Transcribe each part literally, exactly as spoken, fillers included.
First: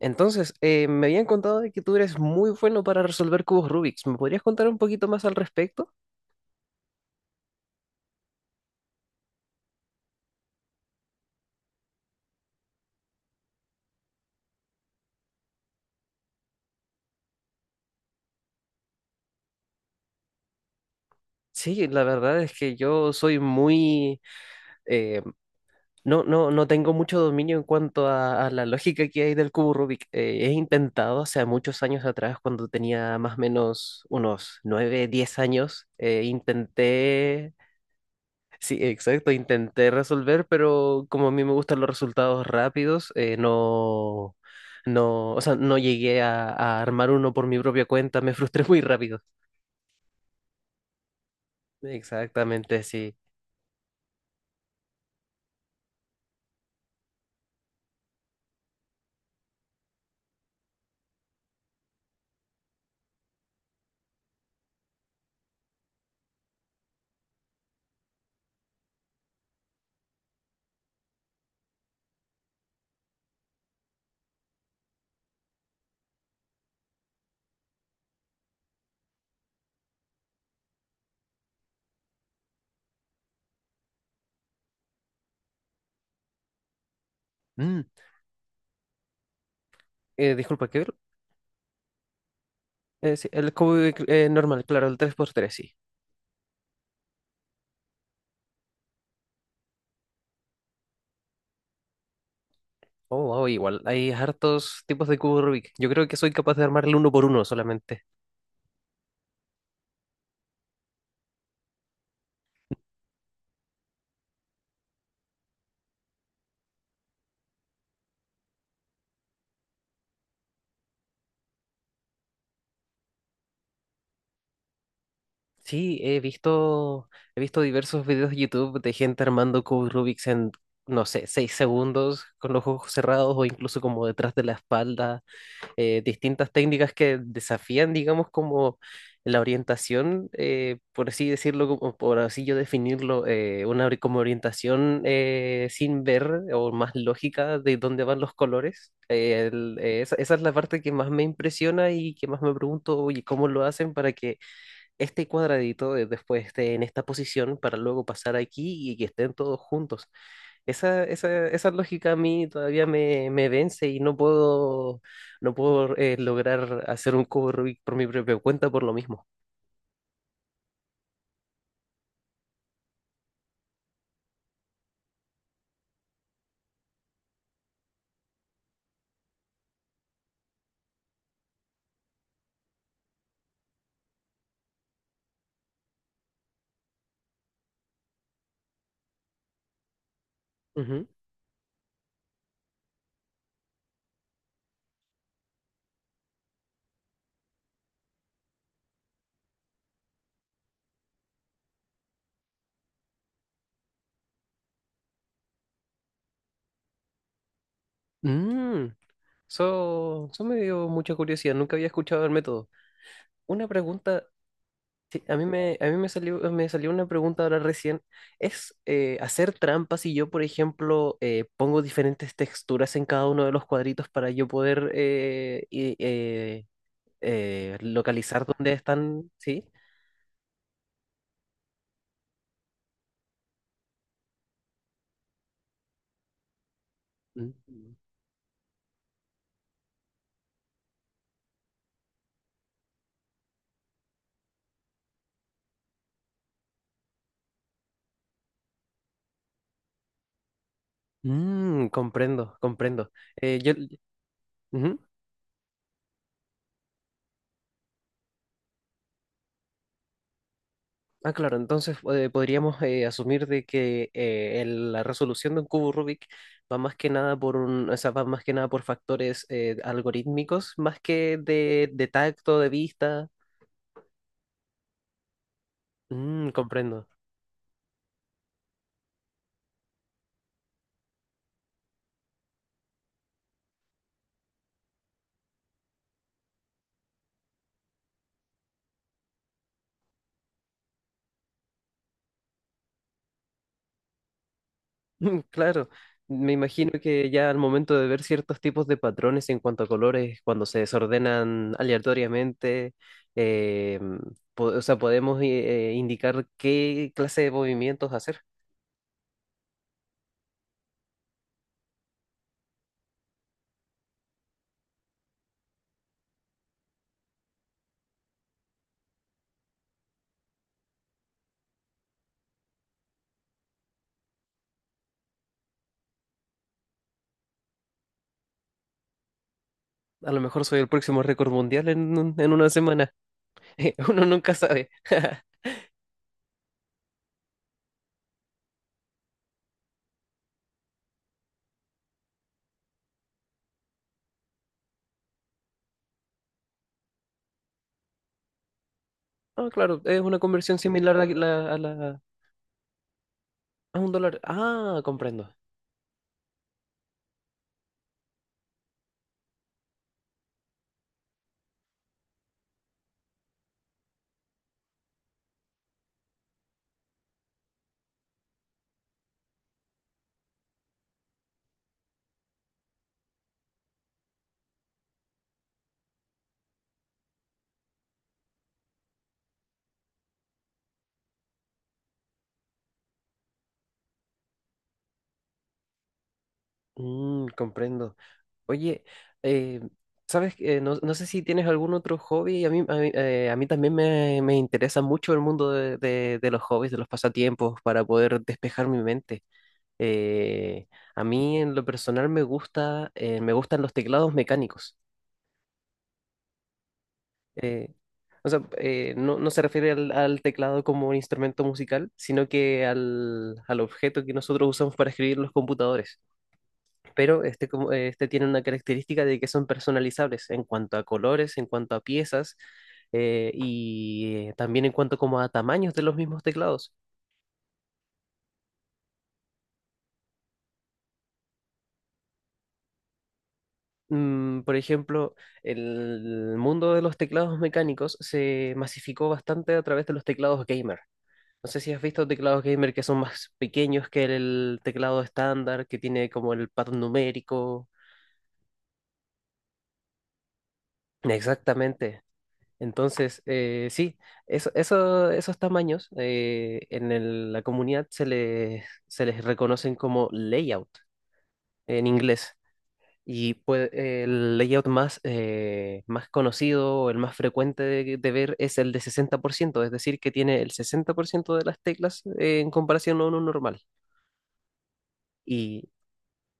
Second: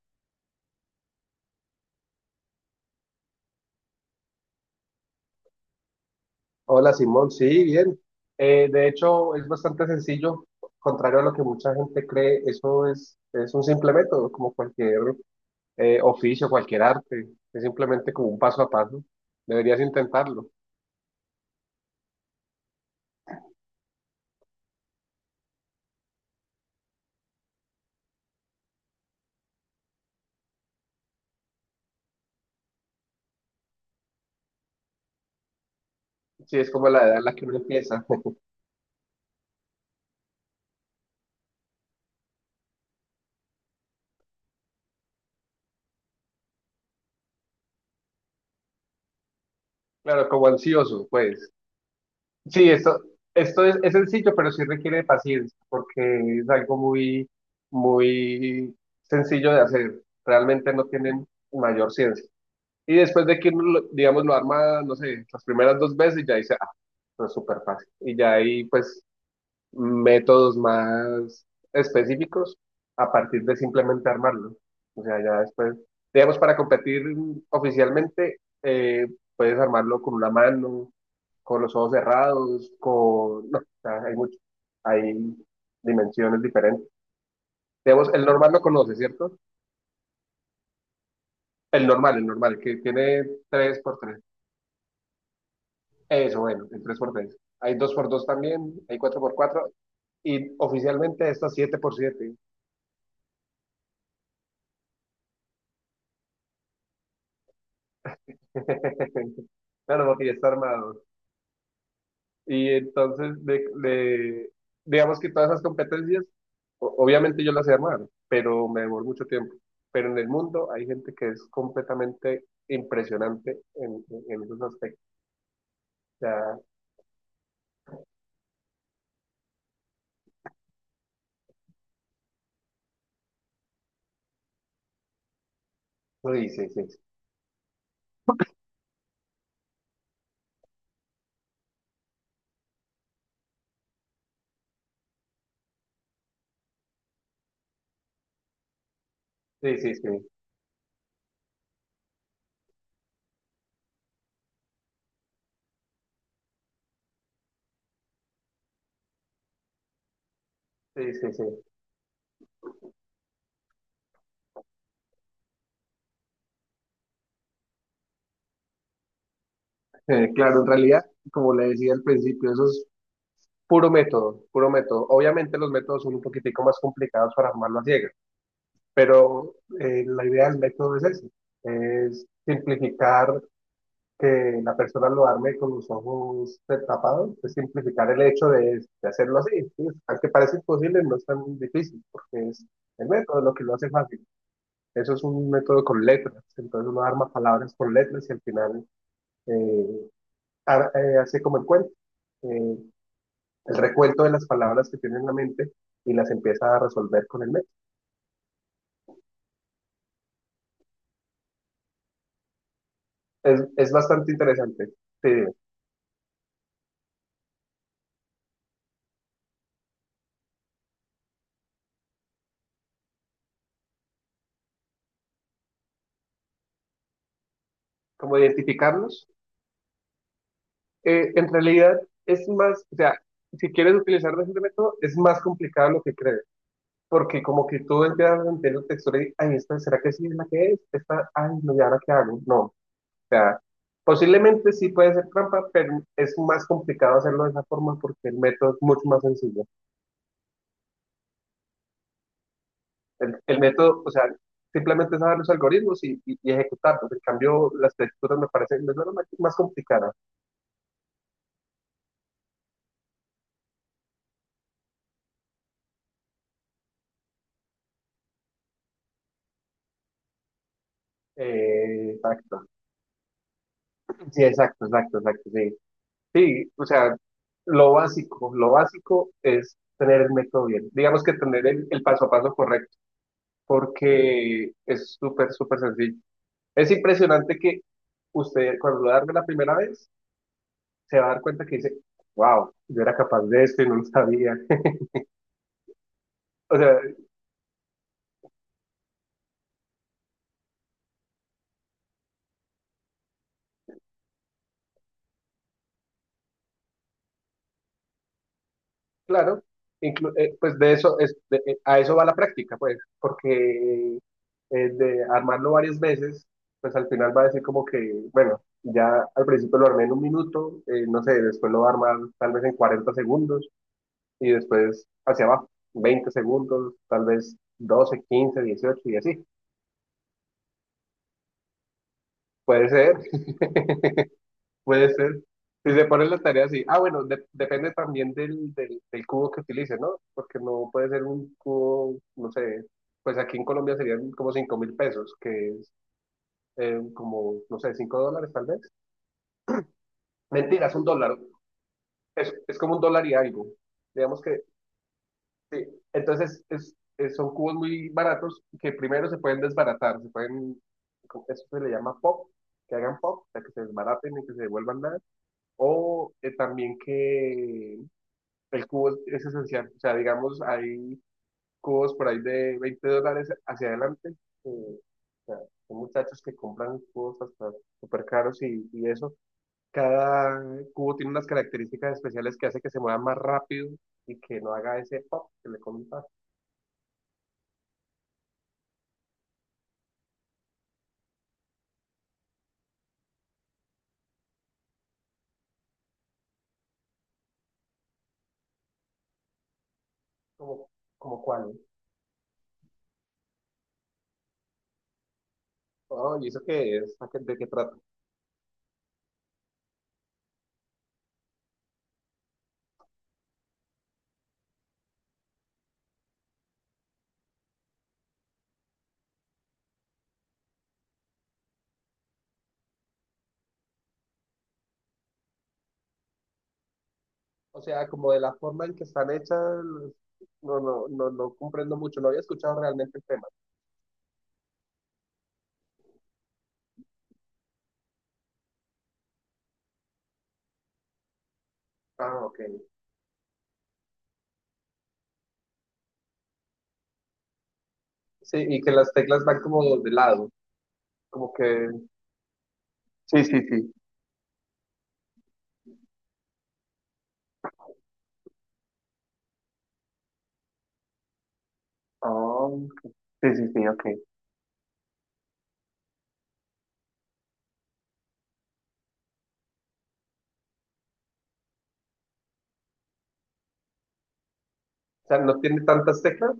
Entonces, eh, me habían contado de que tú eres muy bueno para resolver cubos Rubik's. ¿Me podrías contar un poquito más al respecto? Hola Simón, sí, bien. Eh, de hecho, es bastante sencillo, contrario a lo que mucha gente cree, eso es, es un simple método, como cualquier eh, oficio, cualquier arte, es simplemente como un paso a paso. Deberías intentarlo. Sí, la verdad es que yo soy muy... eh, no, no, no tengo mucho dominio en cuanto a, a la lógica que hay del cubo Rubik. Eh, he intentado hace muchos años atrás, cuando tenía más o menos unos nueve, diez años, eh, Sí, es como la edad en la que intenté. uno empieza. Sí, exacto, intenté resolver, pero como a mí me gustan los resultados rápidos, eh, no, no, o sea, no llegué a, a armar uno por mi propia cuenta, me frustré muy rápido. Claro, como ansioso, pues. Sí, Exactamente, esto, sí. esto es, es sencillo, pero sí requiere de paciencia, porque es algo muy, muy sencillo de hacer. Realmente no tienen mayor ciencia. Y después de que uno, lo- digamos, lo arma, no sé, las primeras dos veces, ya dice, ah, no es súper fácil. Y ya hay, pues, métodos más específicos a partir de simplemente armarlo. O sea, ya después, digamos, para competir oficialmente, eh, puedes armarlo con una mano, con los ojos cerrados, con... No, o sea, hay mucho, hay dimensiones diferentes. Mm, Digamos, el normal lo conoce, ¿cierto? eh, disculpa, ¿qué? El normal, el normal, que Eh, tiene Sí, el cubo tres de por cr- tres eh, normal, claro, el tres por tres, sí. Eso, bueno, el tres por tres. Hay dos por dos también, hay cuatro por cuatro y oficialmente está siete por siete. Oh, wow, igual, hay hartos tipos de cubo Rubik. Yo creo que soy capaz de armarle uno por uno solamente. Claro, porque ya está armado. Y entonces, de, de- digamos que todas esas competencias, o- obviamente yo las he armado, pero me demoró mucho tiempo. Pero en el mundo hay gente que es completamente impresionante en, en, en esos aspectos. Sí, he Ya, visto, he visto diversos videos de YouTube de gente armando cubos Rubik's en, no sé, seis segundos con los ojos cerrados o incluso como detrás de la espalda, eh, uy, distintas sí, sí, técnicas que desafían, digamos, como la orientación, eh, por así decirlo, como, por así yo definirlo, eh, una ori- como orientación eh, sin ver o más lógica de dónde van los colores. Eh, el- sí, sí, eh, esa, sí, esa es la parte que más me impresiona y que más me pregunto, oye, ¿cómo lo hacen para que este cuadradito de- después esté en esta posición para luego pasar aquí y que estén todos juntos? Esa, sí, sí, sí, esa, sí. esa lógica a mí todavía me, me vence y no puedo, no puedo eh, lograr hacer un cubo Rubik por mi propia cuenta por lo mismo. Eh, claro, en realidad, como le decía al principio, esos puro método, puro método. Obviamente los métodos son un poquitico más complicados para armarlo a ciegas, pero eh, la idea del método es eso, es simplificar que la persona lo arme con los ojos tapados, es simplificar el hecho de, de hacerlo así. ¿Sí? Aunque parece imposible, Ujú. no es tan difícil, porque es el método lo que lo hace fácil. Eso es un método con letras, entonces uno arma palabras con letras y al final eh, ar- eh, hace como el cuento. Eh, el recuento de las palabras que tiene en la mente y las empieza a resolver con el método. Mm, eso, eso me dio mucha curiosidad, nunca había escuchado el método. Es, Una es pregunta, bastante interesante. sí, a mí eh, me, a mí me salió, me salió una pregunta ahora recién. ¿Es eh, hacer trampas si yo, por ejemplo, eh, pongo diferentes texturas en cada uno de los cuadritos para yo poder eh, i- eh, eh, Como localizar dónde identificarlos. están? ¿Sí? Eh, en realidad es más, o sea, si quieres utilizar ese método, es más complicado lo que crees, porque como que Mm. tú empiezas a entender la textura y, ay, esta, ¿será que sí es la que es? Esta, ay, no, ¿y ahora qué hago? No, o sea, posiblemente sí puede ser trampa, pero es más complicado hacerlo de esa forma porque el método es mucho más sencillo. Mm, comprendo, comprendo. El, Eh, el yo, método, o sea, ujú. simplemente es saber los algoritmos y, y, y ejecutarlos. En cambio, las texturas me parecen me suenan más, más complicadas. Ah, claro, entonces eh, podríamos eh, asumir de que eh, el- la resolución de un cubo Rubik va más que nada por un, o sea, va más que nada por factores eh, algorítmicos, más que de, de Eh, tacto, Exacto. de vista. Sí, exacto, exacto, exacto, sí. Mm, Sí, o comprendo. sea, lo básico, lo básico es tener el método bien. Digamos que tener el, el paso a paso correcto, porque es súper, súper sencillo. Es impresionante que usted, cuando lo darme la primera vez, se va a dar cuenta que dice, wow, yo era capaz de esto y no lo sabía. Mm, claro, me O imagino sea, que ya al momento de ver ciertos tipos de patrones en cuanto a colores, cuando se desordenan aleatoriamente, eh, po- o sea, podemos eh, indicar qué clase de movimientos hacer. claro, inclu- eh, pues de eso es, de- eh, a eso va la práctica, pues, porque eh, de armarlo varias veces, pues al final va a decir como que, bueno, ya al principio lo armé en un minuto, eh, no sé, después lo va a armar tal vez en cuarenta segundos y después hacia abajo, veinte segundos, tal vez doce, quince, dieciocho y así. A lo mejor soy el próximo récord mundial en, un- en una Puede semana. ser. Uno nunca sabe. Puede ser. Si se pone la tarea así. Ah, bueno, de- depende también del, del, del cubo que utilice, ¿no? Porque no puede ser un cubo, no sé, pues aquí en Colombia serían como cinco mil pesos, que es eh, como, no sé, cinco dólares tal vez. Ah, claro, es una conversión Mentiras, un similar a dólar. la, a la- Es, es como un dólar y algo. a un dólar. Digamos que, Ah, comprendo. sí. Entonces, es, es- son cubos muy baratos que primero se pueden desbaratar, se pueden, como- eso se le llama pop, que hagan pop, o sea, que se desbaraten y que se devuelvan nada. O eh, también que el cubo es es esencial. O sea, digamos, hay cubos por ahí de veinte dólares hacia adelante. Eh, o sea, son muchachos que compran cubos hasta súper caros y, y, eso. Cada cubo tiene unas características especiales que hace que se mueva más rápido y que no haga ese pop que le comentas. Mm, comprendo. Oye, eh, ¿sabes qué? No, no sé si tienes algún otro hobby. A mí, a mí, eh, a mí también me, me interesa mucho el mundo de, de- de los hobbies, de los pasatiempos, para poder despejar mi mente. Eh, Como, a como mí cuál, ¿no? en lo personal me gusta, eh, me gustan los teclados mecánicos. Oh, ¿y eso qué es? ¿A qué- ¿De qué Eh, trata? O sea, eh, no, no se refiere al, al teclado como un instrumento musical, sino que al, al objeto que nosotros usamos para escribir en los computadores. Pero este, como- eh, este tiene una característica de que son personalizables en cuanto a colores, en cuanto a piezas eh, y eh, también en cuanto como a tamaños de los mismos teclados. O sea, como de la forma en que están hechas, no, no, no, no comprendo mucho. No había escuchado realmente el tema. Mm, por ejemplo, el mundo de los teclados mecánicos se masificó bastante a través de los teclados gamer. No sé si has visto Ah, ok. teclados gamer que son más pequeños que el teclado estándar, que tiene como el patrón numérico. Sí, y que las teclas van como de lado. Como que, Exactamente. Entonces, sí, sí, eh, sí. sí, eso, eso- esos tamaños eh, en el- la comunidad se les, se les reconocen como layout en inglés. Oh, ok. Y Sí, sí, sí, pues, ok. el layout más, eh, más conocido o el más frecuente de, de ver es el de sesenta por ciento, es decir, que tiene el sesenta por ciento de las teclas eh, en comparación a uno normal. O sea, no tiene Y tantas teclas.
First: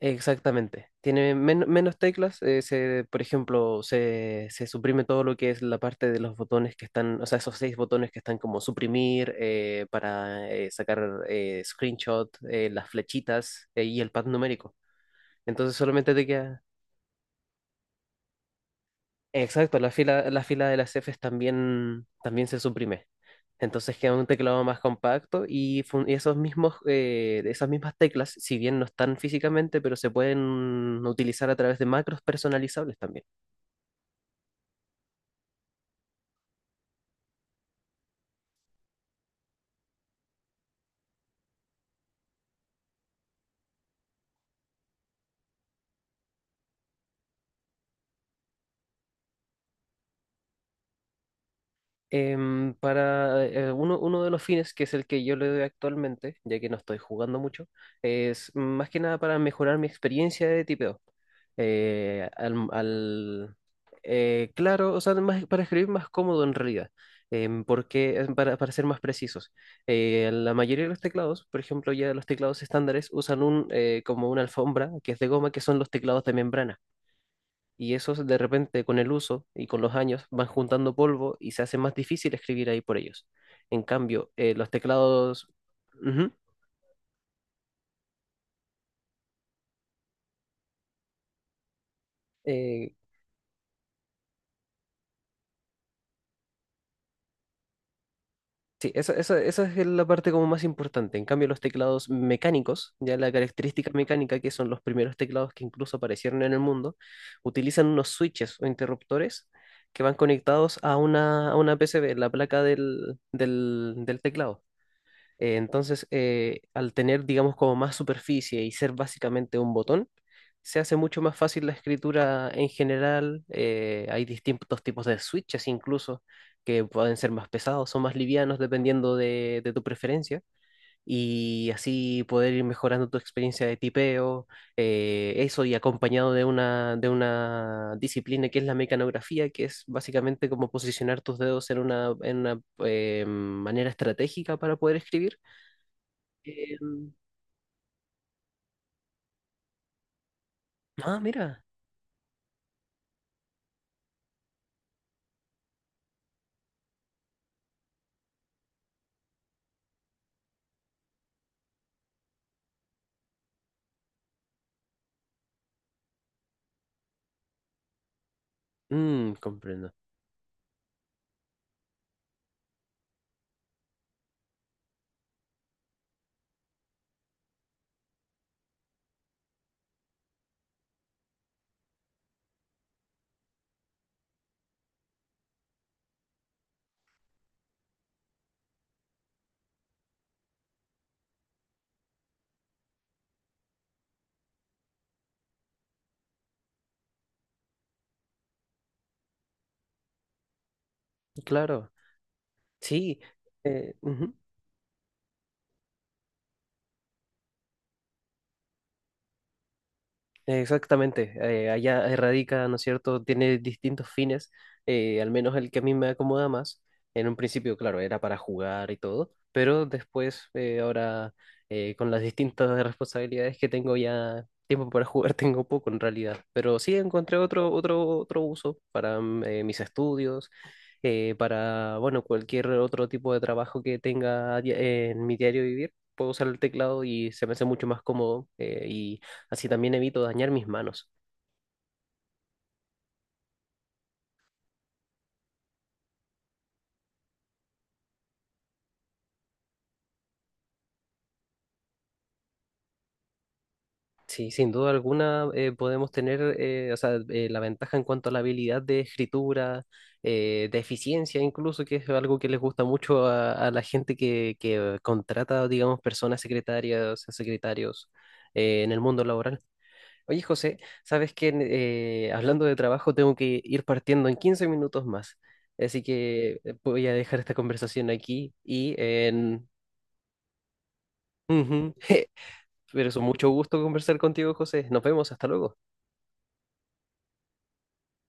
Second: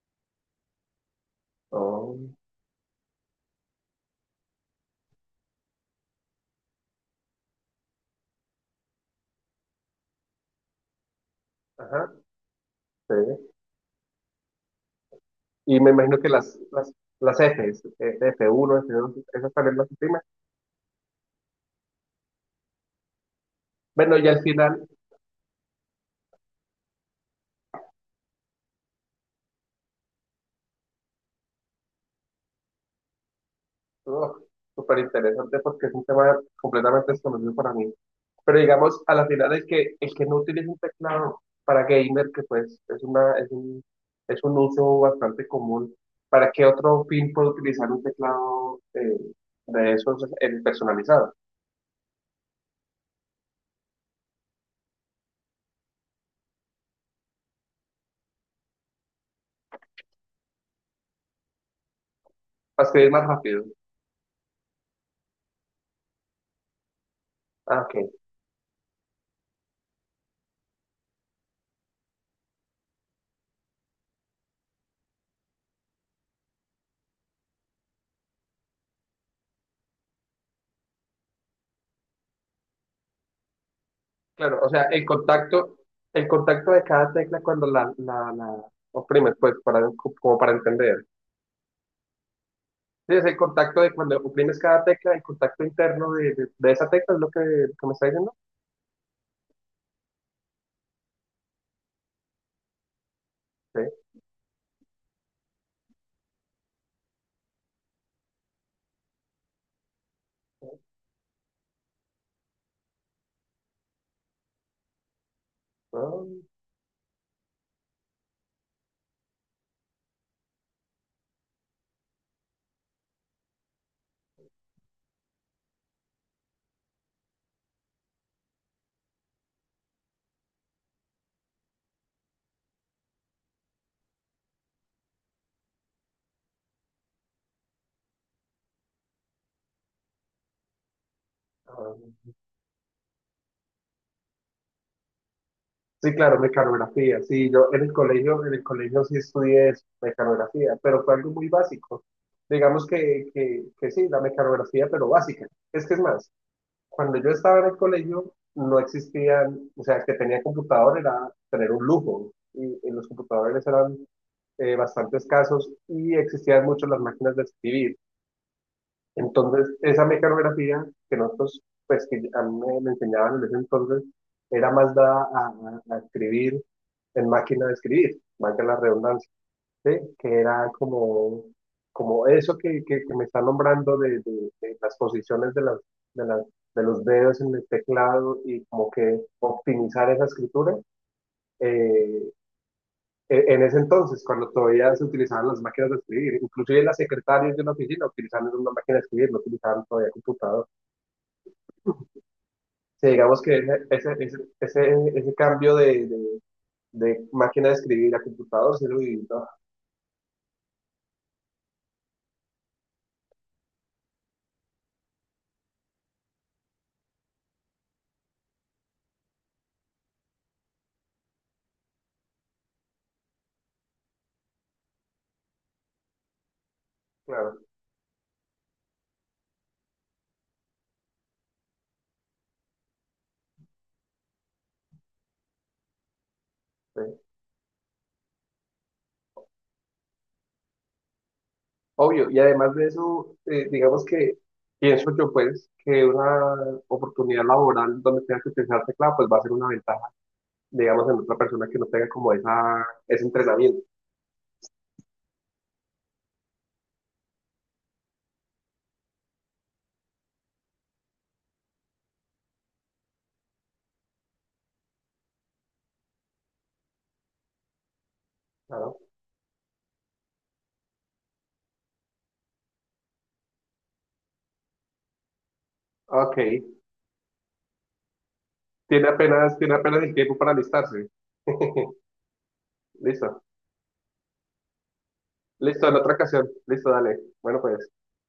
exactamente, tiene men- menos Oh, teclas. Eh, se, por ejemplo, se, se suprime todo lo que es la parte de los botones que están, o sea, esos seis botones que están como suprimir eh, para eh, sacar eh, ajá, screenshot, eh, las sí. flechitas eh, y el pad numérico. Entonces Y me solamente imagino te que las, queda. las, las Fs, eh, f uno f dos esas también Exacto, la las imprime. fila, la fila de las Fs también, también se suprime. Entonces queda Bueno, un y al teclado más final. compacto y, fun- y esos mismos, eh, esas mismas teclas, si bien no están físicamente, pero se pueden utilizar a través de macros personalizables también. Oh, súper interesante porque es un tema completamente desconocido para mí. Pero digamos, a la final el que, el que no utiliza un teclado para gamer, que pues es una, es un, es un uso bastante común, ¿para qué otro fin puede utilizar un teclado eh, de esos eh, personalizados? Em, para eh, uno, uno de los fines, que es el que yo le doy actualmente, ya que no estoy jugando mucho, es más que nada para mejorar mi experiencia de tipeo. Eh, al, Para escribir más al- rápido. eh, claro, o sea, más- para escribir más cómodo en realidad, em, Ah, ok. porque eh, para, para ser más precisos, Eh, la mayoría de los teclados, por ejemplo, ya los teclados estándares usan un, eh, como una alfombra que es de goma, que son los teclados de membrana y esos de repente con el uso y con los años van juntando polvo y se hace más difícil escribir ahí por ellos. En cambio, eh, Claro, o los sea, el teclados... contacto, el Ujú. contacto de cada tecla cuando la, la, la oprimes, pues, para, como para entender. Eh, Sí, es el contacto de cuando oprimes cada tecla, el contacto interno de, de- de esa tecla, es lo que, que me está diciendo. sí, esa, esa- esa es la parte como más importante. En cambio, los teclados mecánicos, ya la Sí. característica mecánica que son los primeros teclados que incluso aparecieron en el mundo, utilizan unos switches o interruptores que van conectados a una, a una P C B, la placa del, del del teclado. Eh, entonces, Ah, eh, Al tener, digamos, como más superficie y ser básicamente un botón, se hace mucho más fácil la escritura en general. Eh, hay distintos tipos de switches incluso que pueden ser más pesados o más livianos dependiendo de, de tu preferencia. Y así poder ir mejorando tu experiencia de tipeo, eh, eso y acompañado de una, de una disciplina que es la mecanografía, que es básicamente como posicionar tus dedos en ah. una, en una, eh, manera estratégica para poder escribir. Sí, claro, Em, mecanografía. Sí, yo en el colegio, en el colegio sí estudié eso, mecanografía, pero fue ah, algo muy mira. básico. Digamos que, que, que sí, la mecanografía, pero básica. Es que es más, cuando yo estaba en el colegio no existían, o sea, el que tenía computador era tener un lujo y, y, los computadores eran eh, bastante escasos y existían mucho las máquinas de escribir. Mm, Entonces, comprendo. esa mecanografía que nosotros, pues que a mí me, me enseñaban en ese entonces, era más dada a, a- a escribir en máquina de escribir, valga la redundancia, ¿sí? Que era como, como eso que, que, que me está nombrando de, de- de las posiciones de, las, de, las, de los dedos en el teclado y como que optimizar esa escritura. eh, en en ese entonces, cuando todavía se utilizaban las máquinas de escribir, inclusive las secretarias de una oficina utilizaban una máquina de escribir, no utilizaban todavía computador. O Claro. sea, Sí. digamos que ese, eh, ese, Ujú. ese, ese, ese cambio de, de, de máquina de escribir a computador se lo vivió, ¿no? Exactamente, eh, allá erradica, ¿no es cierto? Tiene distintos fines, eh, al menos el que a mí me acomoda más. En un principio, claro, era para jugar y todo, pero después, eh, ahora, eh, con las distintas responsabilidades que tengo ya, tiempo para jugar tengo poco en realidad, pero sí encontré Claro, otro, otro, otro uso para mm, eh, mis estudios, eh, para, bueno, cualquier otro tipo de trabajo que tenga a dia- en mi diario vivir. Puedo usar el teclado sí. y se me hace mucho más cómodo eh, y Así también evito dañar mis manos. Obvio. Y además de eso, eh, digamos que pienso yo, pues, que una oportunidad laboral donde tenga que utilizar teclado, pues va a ser una ventaja, digamos, en otra persona que no tenga como esa, ese entrenamiento, Sí, sin duda alguna eh, podemos tener eh, o sea, eh, la ventaja en cuanto a la habilidad de escritura, eh, de eficiencia incluso, que es algo que les gusta mucho a, a la gente que, que contrata, digamos, personas secretarias, secretarios eh, en claro. el mundo laboral. Oye, José, sabes que eh, hablando de trabajo tengo que ir partiendo en quince minutos más, así Ok. que eh, voy a dejar esta conversación aquí y Tiene apenas, en... tiene apenas el tiempo para alistarse. Ujú. Pero es un Listo. mucho gusto conversar contigo, José. Nos vemos, hasta luego. Listo, en otra ocasión. Listo, dale. Bueno, pues.